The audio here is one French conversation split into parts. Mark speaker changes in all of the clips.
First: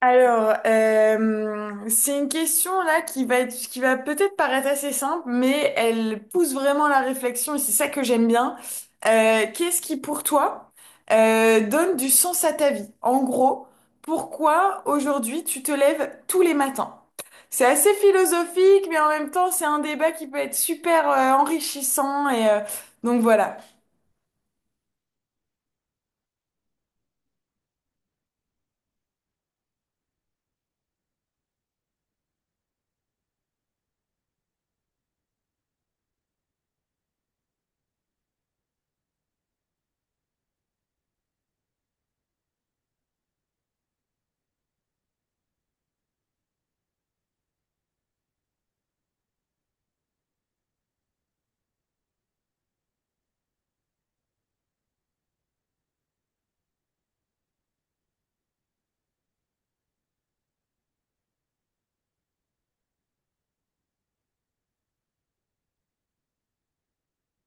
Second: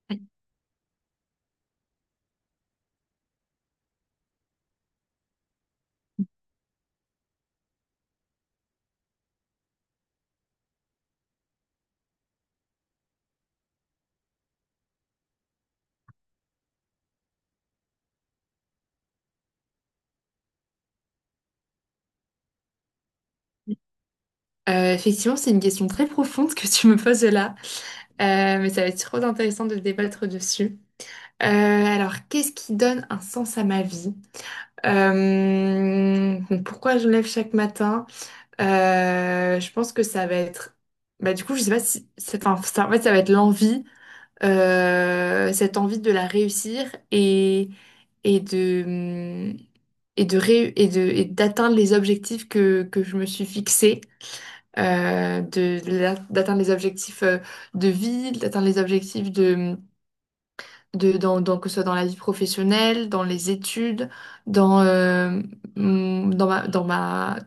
Speaker 1: Alors, c'est une question là qui va peut-être paraître assez simple, mais elle pousse vraiment la réflexion et c'est ça que j'aime bien. Qu'est-ce qui, pour toi, donne du sens à ta vie? En gros, pourquoi aujourd'hui tu te lèves tous les matins? C'est assez philosophique, mais en même temps, c'est un débat qui peut être super enrichissant donc voilà.
Speaker 2: Effectivement, c'est une question très profonde que tu me poses là. Mais ça va être trop intéressant de débattre dessus. Alors, qu'est-ce qui donne un sens à ma vie? Donc, pourquoi je me lève chaque matin? Je pense que ça va être... Bah, du coup, je sais pas si... enfin, ça, en fait, ça va être l'envie, cette envie de la réussir et, et de... Et de ré- et de, et d'atteindre les objectifs que je me suis fixés. D'atteindre les objectifs de vie, d'atteindre les objectifs que ce soit dans la vie professionnelle, dans les études, dans, mm, dans ma, dans ma,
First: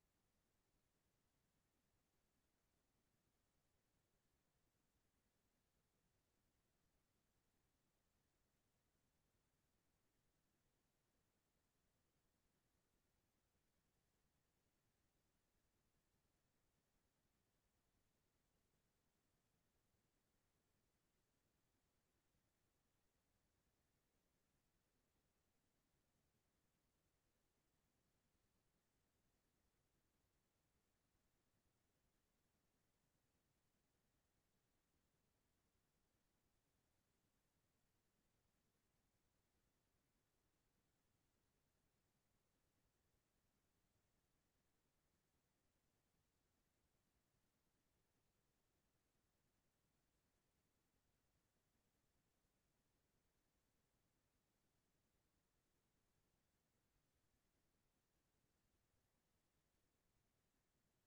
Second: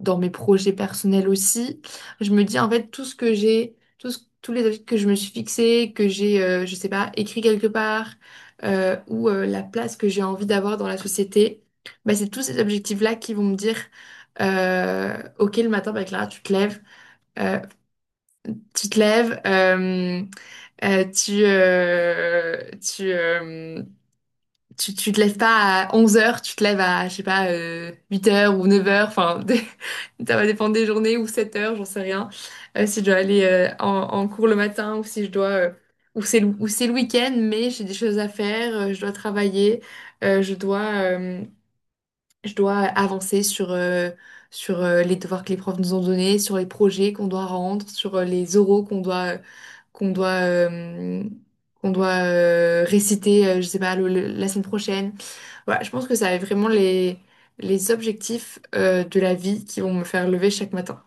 Speaker 2: dans mes projets personnels aussi. Je me dis, en fait, tout ce que j'ai, tout ce- tous les objectifs que je me suis fixés, que j'ai, je sais pas, écrit quelque part, ou la place que j'ai envie d'avoir dans la société. Bah, c'est tous ces objectifs-là qui vont me dire, OK, le matin, bah, Clara, tu te lèves. Euh, tu te lèves, tu, tu, tu, Tu te lèves pas à 11h, tu te lèves à, je sais pas, 8h ou 9h, enfin, ça va dépendre des journées, ou 7h, j'en sais rien. Si je dois aller en cours le matin, ou si je dois, ou c'est le week-end, mais j'ai des choses à faire. Je dois travailler, euh, je dois, euh, je dois avancer sur les devoirs que les profs nous ont donnés, sur les projets qu'on doit rendre, sur les oraux qu'on doit, euh, qu'on doit réciter, je sais pas, la semaine prochaine. Voilà, je pense que ça va être vraiment les objectifs de la vie qui vont me faire lever chaque matin.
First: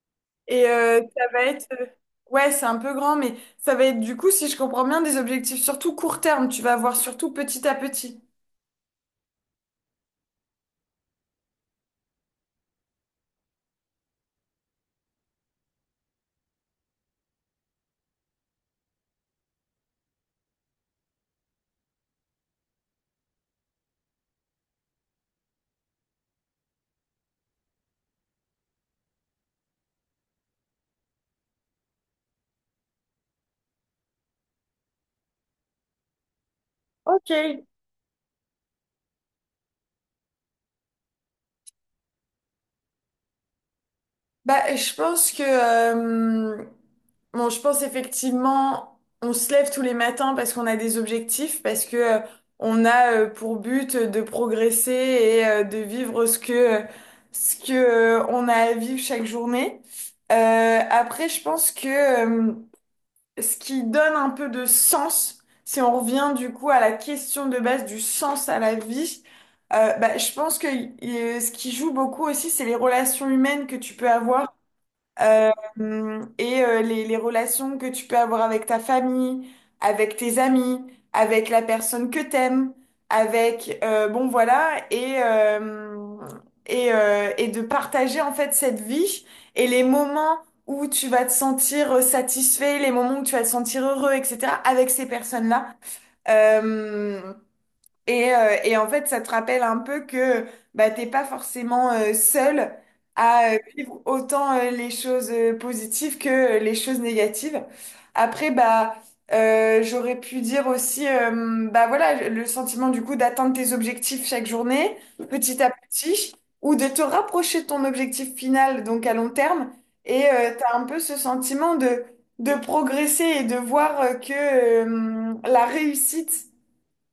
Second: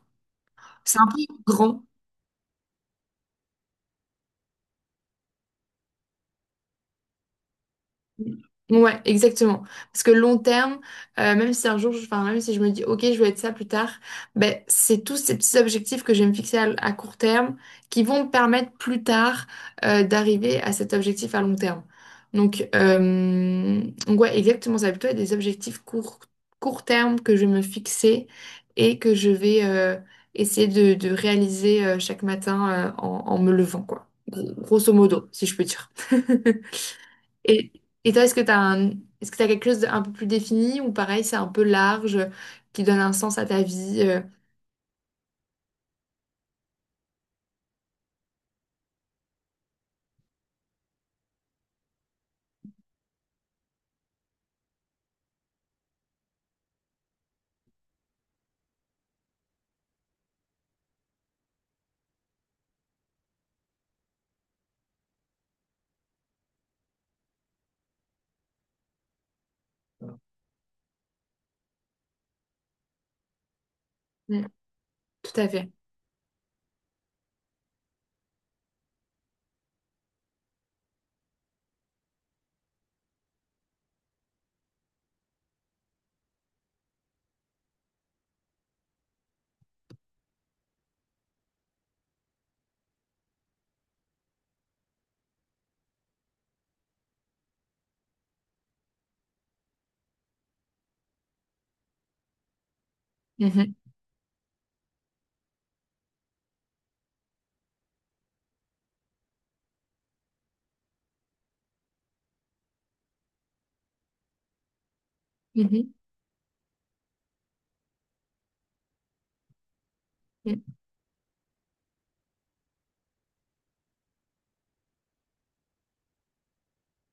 Speaker 1: Et
Speaker 2: C'est
Speaker 1: euh,
Speaker 2: un peu
Speaker 1: ça va être...
Speaker 2: grand.
Speaker 1: euh, Ouais, c'est un peu grand, mais ça va être du coup, si je comprends bien, des objectifs surtout court terme. Tu vas voir surtout petit à petit.
Speaker 2: Ouais, exactement. Parce que long terme, même si un jour, enfin, même si je me dis, OK, je veux être ça plus tard, ben, c'est tous ces petits objectifs que je vais me fixer à court terme qui vont me permettre plus tard d'arriver à cet objectif à long terme. Donc, ouais, exactement. Ça va plutôt être des objectifs court terme que je vais me fixer, et que je vais essayer de réaliser chaque matin, en me levant, quoi. Grosso modo, si je peux dire.
Speaker 1: Ok.
Speaker 2: Et, et toi, est-ce que tu quelque chose d'un peu plus défini, ou pareil, c'est un peu large, qui donne un sens à ta vie?
Speaker 1: Bah, bon, je pense effectivement, on se lève tous les matins parce qu'on a des objectifs, parce que on a pour but de progresser et de vivre ce que on a à vivre chaque journée. Après, je pense que euh, ce qui donne un peu de sens, si on revient du coup à la question de base du sens à la vie, bah, je pense que ce qui joue beaucoup aussi, c'est les relations humaines que tu peux
Speaker 2: Mm.
Speaker 1: avoir,
Speaker 2: Tout à
Speaker 1: euh,
Speaker 2: fait.
Speaker 1: et les relations que tu peux avoir avec ta famille, avec tes amis, avec la personne que t'aimes, avec bon voilà, et de partager en fait cette vie et les moments où tu vas te sentir satisfait, les moments où tu vas te sentir heureux, etc. avec ces personnes-là. Euh, et en fait, ça te rappelle un peu que bah, t'es pas forcément seul à
Speaker 2: Mhm.
Speaker 1: vivre autant les choses positives que les choses négatives. Après, bah, j'aurais pu dire aussi, bah voilà, le sentiment du coup d'atteindre tes objectifs chaque journée, petit à
Speaker 2: Mhm.
Speaker 1: petit, ou de te rapprocher de ton objectif final, donc à long terme. Et t'as un peu ce sentiment de progresser et de voir que la réussite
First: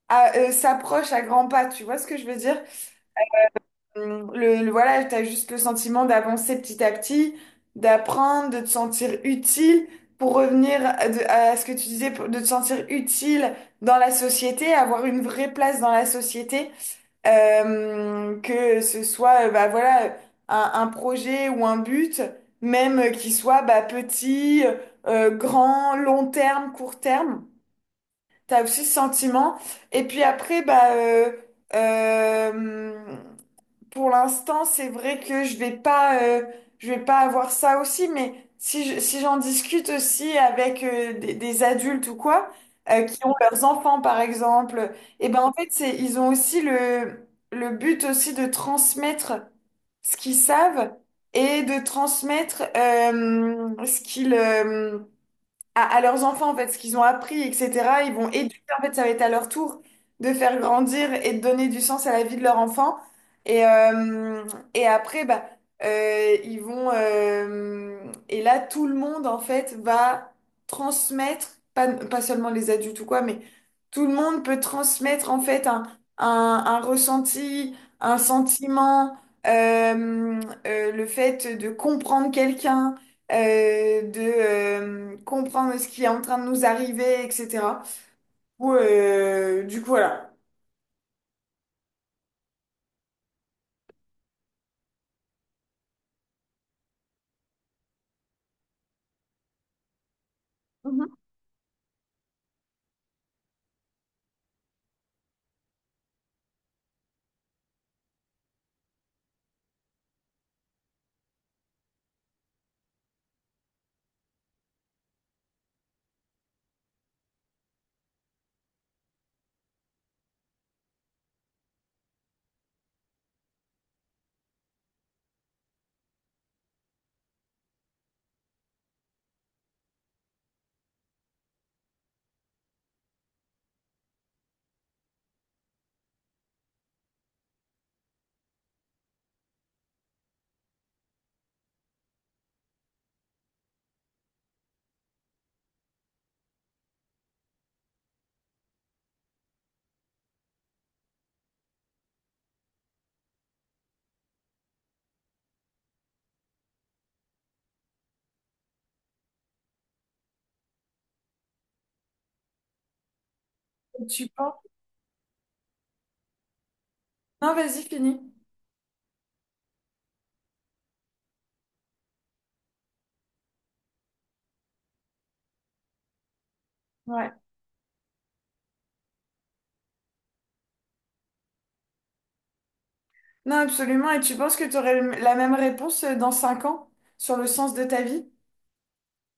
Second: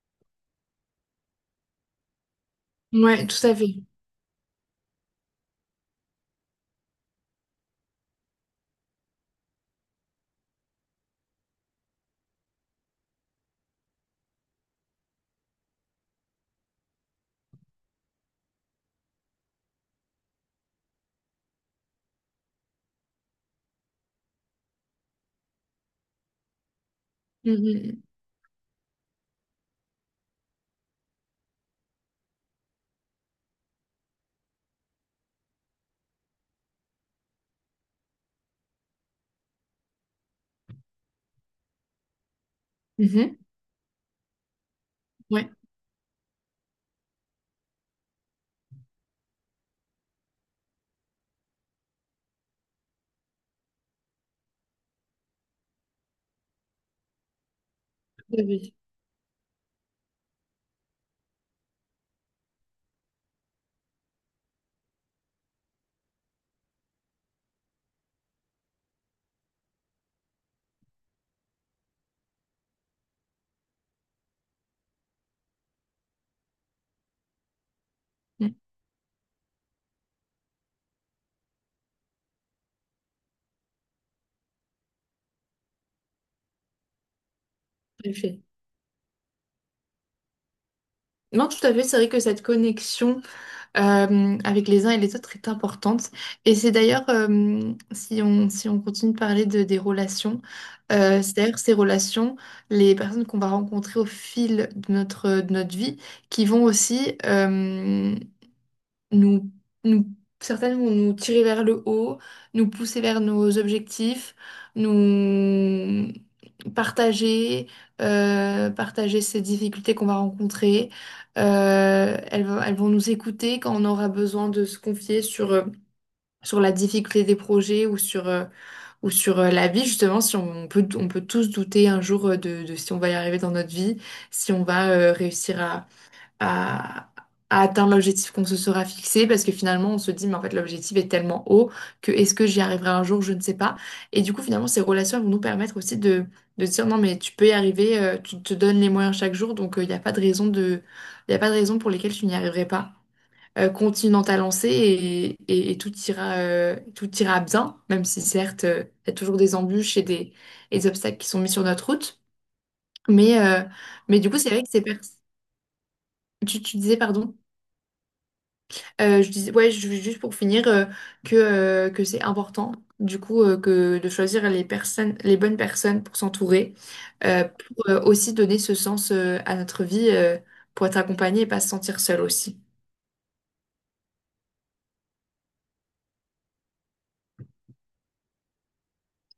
Speaker 1: s'approche à grands pas, tu vois ce que je veux dire?
Speaker 2: Mm. Ouais, tout à fait.
Speaker 1: Voilà, tu as juste le sentiment d'avancer petit à petit, d'apprendre, de te sentir utile pour revenir à ce que tu disais, de te sentir utile dans la société, avoir une vraie place dans la société. Que ce soit bah, voilà, un projet ou un but, même qui soit bah, petit, grand, long terme, court terme.
Speaker 2: Mhm.
Speaker 1: T'as aussi ce sentiment. Et puis après, bah, euh, pour l'instant, c'est vrai que je vais pas avoir ça aussi. Mais si j'en discute aussi avec des adultes ou quoi, qui ont
Speaker 2: Mhm.
Speaker 1: leurs enfants par exemple, et ben
Speaker 2: Ouais,
Speaker 1: en fait, c'est, ils ont aussi le but aussi de transmettre ce qu'ils savent et de transmettre ce qu'ils à leurs enfants, en fait, ce qu'ils ont appris, etc. Ils vont
Speaker 2: tout à
Speaker 1: éduquer,
Speaker 2: fait.
Speaker 1: en fait, ça va être à leur tour de faire grandir et de donner du sens à la vie de leur enfant. Et, euh, et après, bah, euh, ils vont... euh, et là, tout le monde, en fait, va transmettre, pas seulement les adultes ou quoi, mais tout le monde peut transmettre, en fait, un ressenti, un
Speaker 2: Mm,
Speaker 1: sentiment, euh, le fait de comprendre quelqu'un de comprendre ce qui est en train de nous arriver, etc.
Speaker 2: tout à fait.
Speaker 1: Ou, du coup, voilà.
Speaker 2: Non, tout à fait, c'est vrai que cette connexion avec les uns et les autres est importante. Et c'est d'ailleurs, si on continue de parler des relations,
Speaker 1: Mhm.
Speaker 2: c'est d'ailleurs ces relations, les personnes qu'on va rencontrer au fil de de notre vie, qui vont aussi nous, nous, certaines vont nous tirer vers le haut, nous pousser vers nos objectifs, nous, partager, partager ces difficultés qu'on va rencontrer. Elles vont nous écouter quand on aura besoin de se confier sur la difficulté des projets, ou sur la vie, justement, si on, on peut tous douter un jour, de si on va y arriver dans notre vie, si on va réussir à, à atteindre l'objectif qu'on se sera fixé, parce que finalement on se dit, mais en fait l'objectif est tellement haut que est-ce que j'y arriverai un jour, je ne sais pas. Et du coup, finalement, ces relations, elles vont nous permettre aussi de dire non, mais tu peux y arriver, tu te donnes les moyens chaque jour, donc il n'y a pas de raison il y a pas de raison pour lesquelles tu n'y arriverais pas. Continue dans ta lancée, et tout ira bien, même si certes, il y a toujours des embûches et des obstacles qui sont mis sur notre route. Mais, euh,
Speaker 1: Et
Speaker 2: mais
Speaker 1: tu
Speaker 2: du coup, c'est
Speaker 1: penses...
Speaker 2: vrai que Tu, disais, pardon?
Speaker 1: Non, vas-y, finis.
Speaker 2: Je disais, ouais, juste pour finir, que c'est important, du coup, que de choisir les personnes, les bonnes personnes pour s'entourer,
Speaker 1: Ouais.
Speaker 2: pour aussi donner ce sens à notre vie, pour être accompagné et pas se sentir seul aussi.
Speaker 1: Non, absolument. Et tu penses que tu aurais la même réponse dans 5 ans sur le sens de ta vie?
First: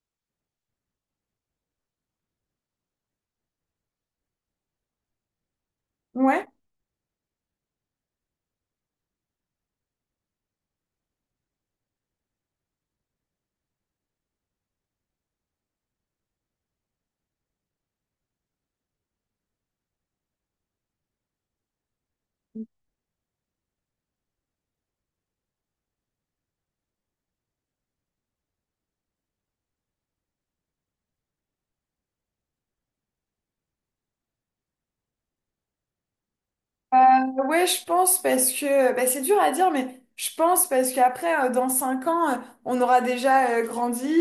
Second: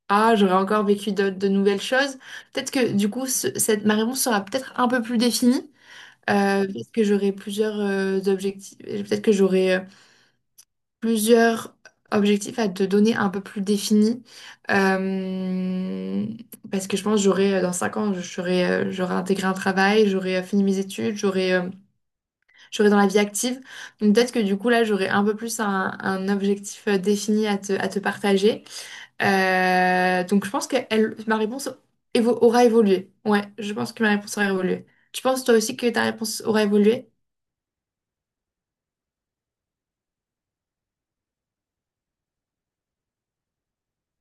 Speaker 2: Ah, j'aurais encore vécu de nouvelles choses. Peut-être que, du coup, ma réponse sera peut-être un peu plus définie,
Speaker 1: Ouais.
Speaker 2: parce que j'aurai plusieurs objectifs. Peut-être que j'aurai plusieurs objectifs à te donner un peu plus définis. Euh, Parce que je pense que dans 5 ans, j'aurai intégré un travail, j'aurai fini mes études, j'aurai dans la vie active. Donc peut-être que du coup, là, j'aurai un peu plus un objectif défini à à te partager. Donc je pense que ma réponse aura évolué. Ouais, je pense que ma réponse aura évolué. Tu penses toi aussi que ta réponse aura évolué?
Speaker 1: Euh, ouais, je pense parce que bah, c'est dur à dire, mais je pense parce qu'après, dans 5 ans, on aura déjà grandi,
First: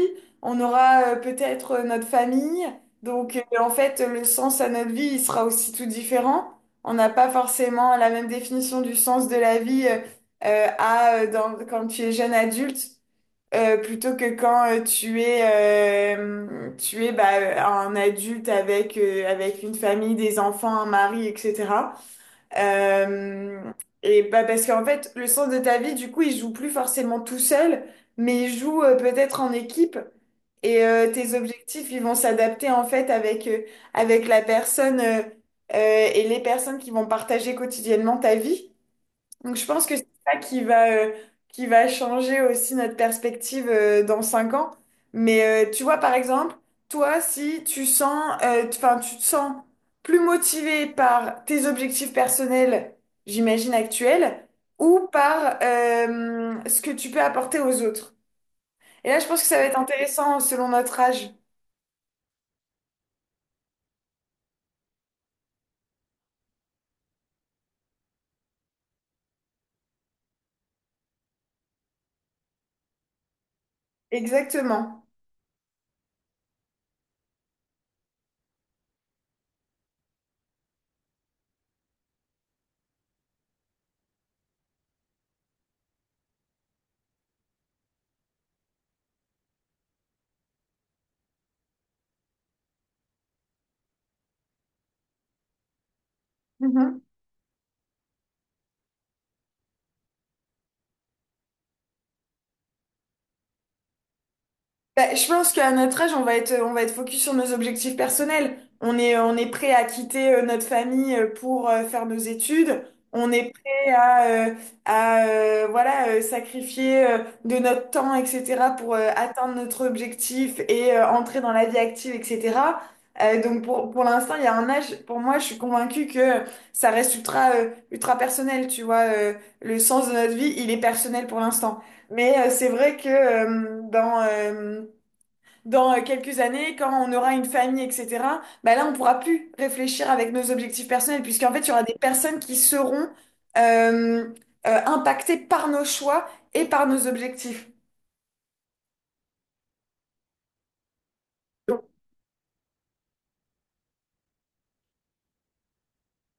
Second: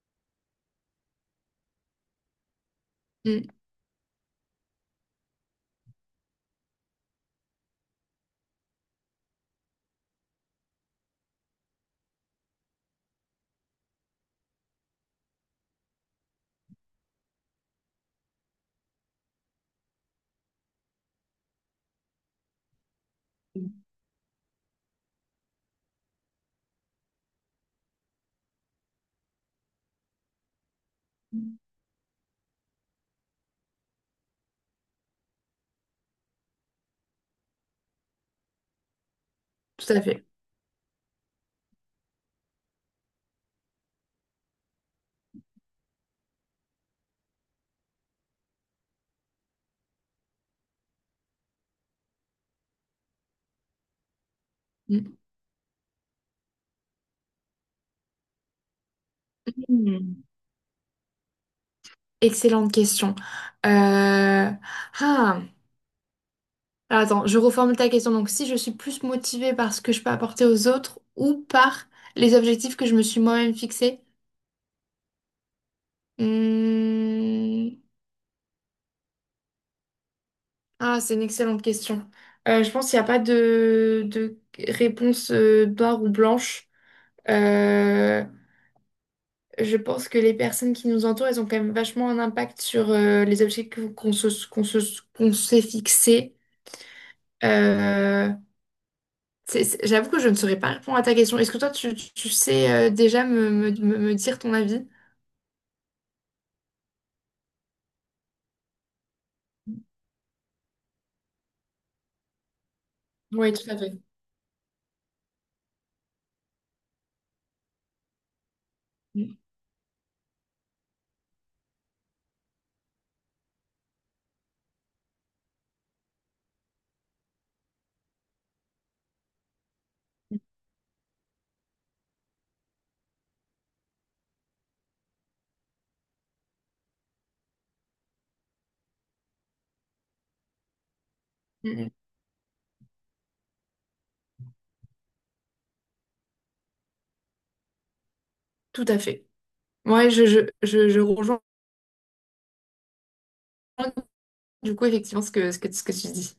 Speaker 1: on aura peut-être notre famille. Donc,
Speaker 2: Mm,
Speaker 1: en fait, le sens à notre vie, il sera aussi tout différent. On n'a pas forcément la même définition du sens de la vie quand tu es jeune adulte plutôt que quand tu es bah, un adulte avec avec une famille, des enfants, un mari, etc. Euh, et bah parce qu'en fait, le sens de ta vie, du coup, il joue plus forcément tout seul, mais il joue peut-être en équipe. Et tes objectifs, ils vont s'adapter en fait avec la personne et les personnes qui vont partager quotidiennement ta vie. Donc je pense
Speaker 2: tout
Speaker 1: que
Speaker 2: à
Speaker 1: c'est
Speaker 2: fait.
Speaker 1: ça qui va changer aussi notre perspective dans 5 ans. Mais tu vois, par exemple, toi, si tu sens, enfin, tu te sens plus motivé par tes objectifs personnels, j'imagine, actuels, ou par ce que tu peux apporter aux autres. Et là, je pense que ça va être
Speaker 2: Mm.
Speaker 1: intéressant selon notre âge.
Speaker 2: Excellente question. Euh, Ah, Alors, attends, je reformule ta question. Donc, si je suis plus motivée par ce que je peux apporter aux autres, ou par les objectifs que je me suis moi-même fixés?
Speaker 1: Exactement.
Speaker 2: Hmm. Ah, c'est une excellente question. Je pense qu'il n'y a pas de réponse noire ou blanche. Euh, je pense que les personnes qui nous entourent, elles ont quand même vachement un impact sur les objectifs qu'on s'est fixés. Euh, J'avoue que je ne saurais pas répondre à ta question. Est-ce que toi, sais déjà me dire ton avis?
Speaker 1: Bah, je pense qu'à notre âge, on va être focus sur nos objectifs personnels. On est prêt à quitter notre famille pour faire nos études. On est
Speaker 2: Oui, tout à fait.
Speaker 1: prêt à voilà, sacrifier de notre temps, etc., pour
Speaker 2: Mm.
Speaker 1: atteindre notre objectif et entrer dans la vie active, etc. Donc pour l'instant, il y a un âge, pour moi, je suis convaincue que ça reste ultra personnel, tu vois. Le sens de notre vie, il est personnel pour l'instant. Mais c'est vrai que dans quelques années, quand on aura une famille, etc., bah là, on pourra plus réfléchir avec nos objectifs personnels, puisqu'en fait, il y aura
Speaker 2: Mm.
Speaker 1: des personnes qui seront euh, impactées par nos choix et par nos objectifs.
Speaker 2: Tout à fait. Ouais, je rejoins du coup effectivement ce que tu dis.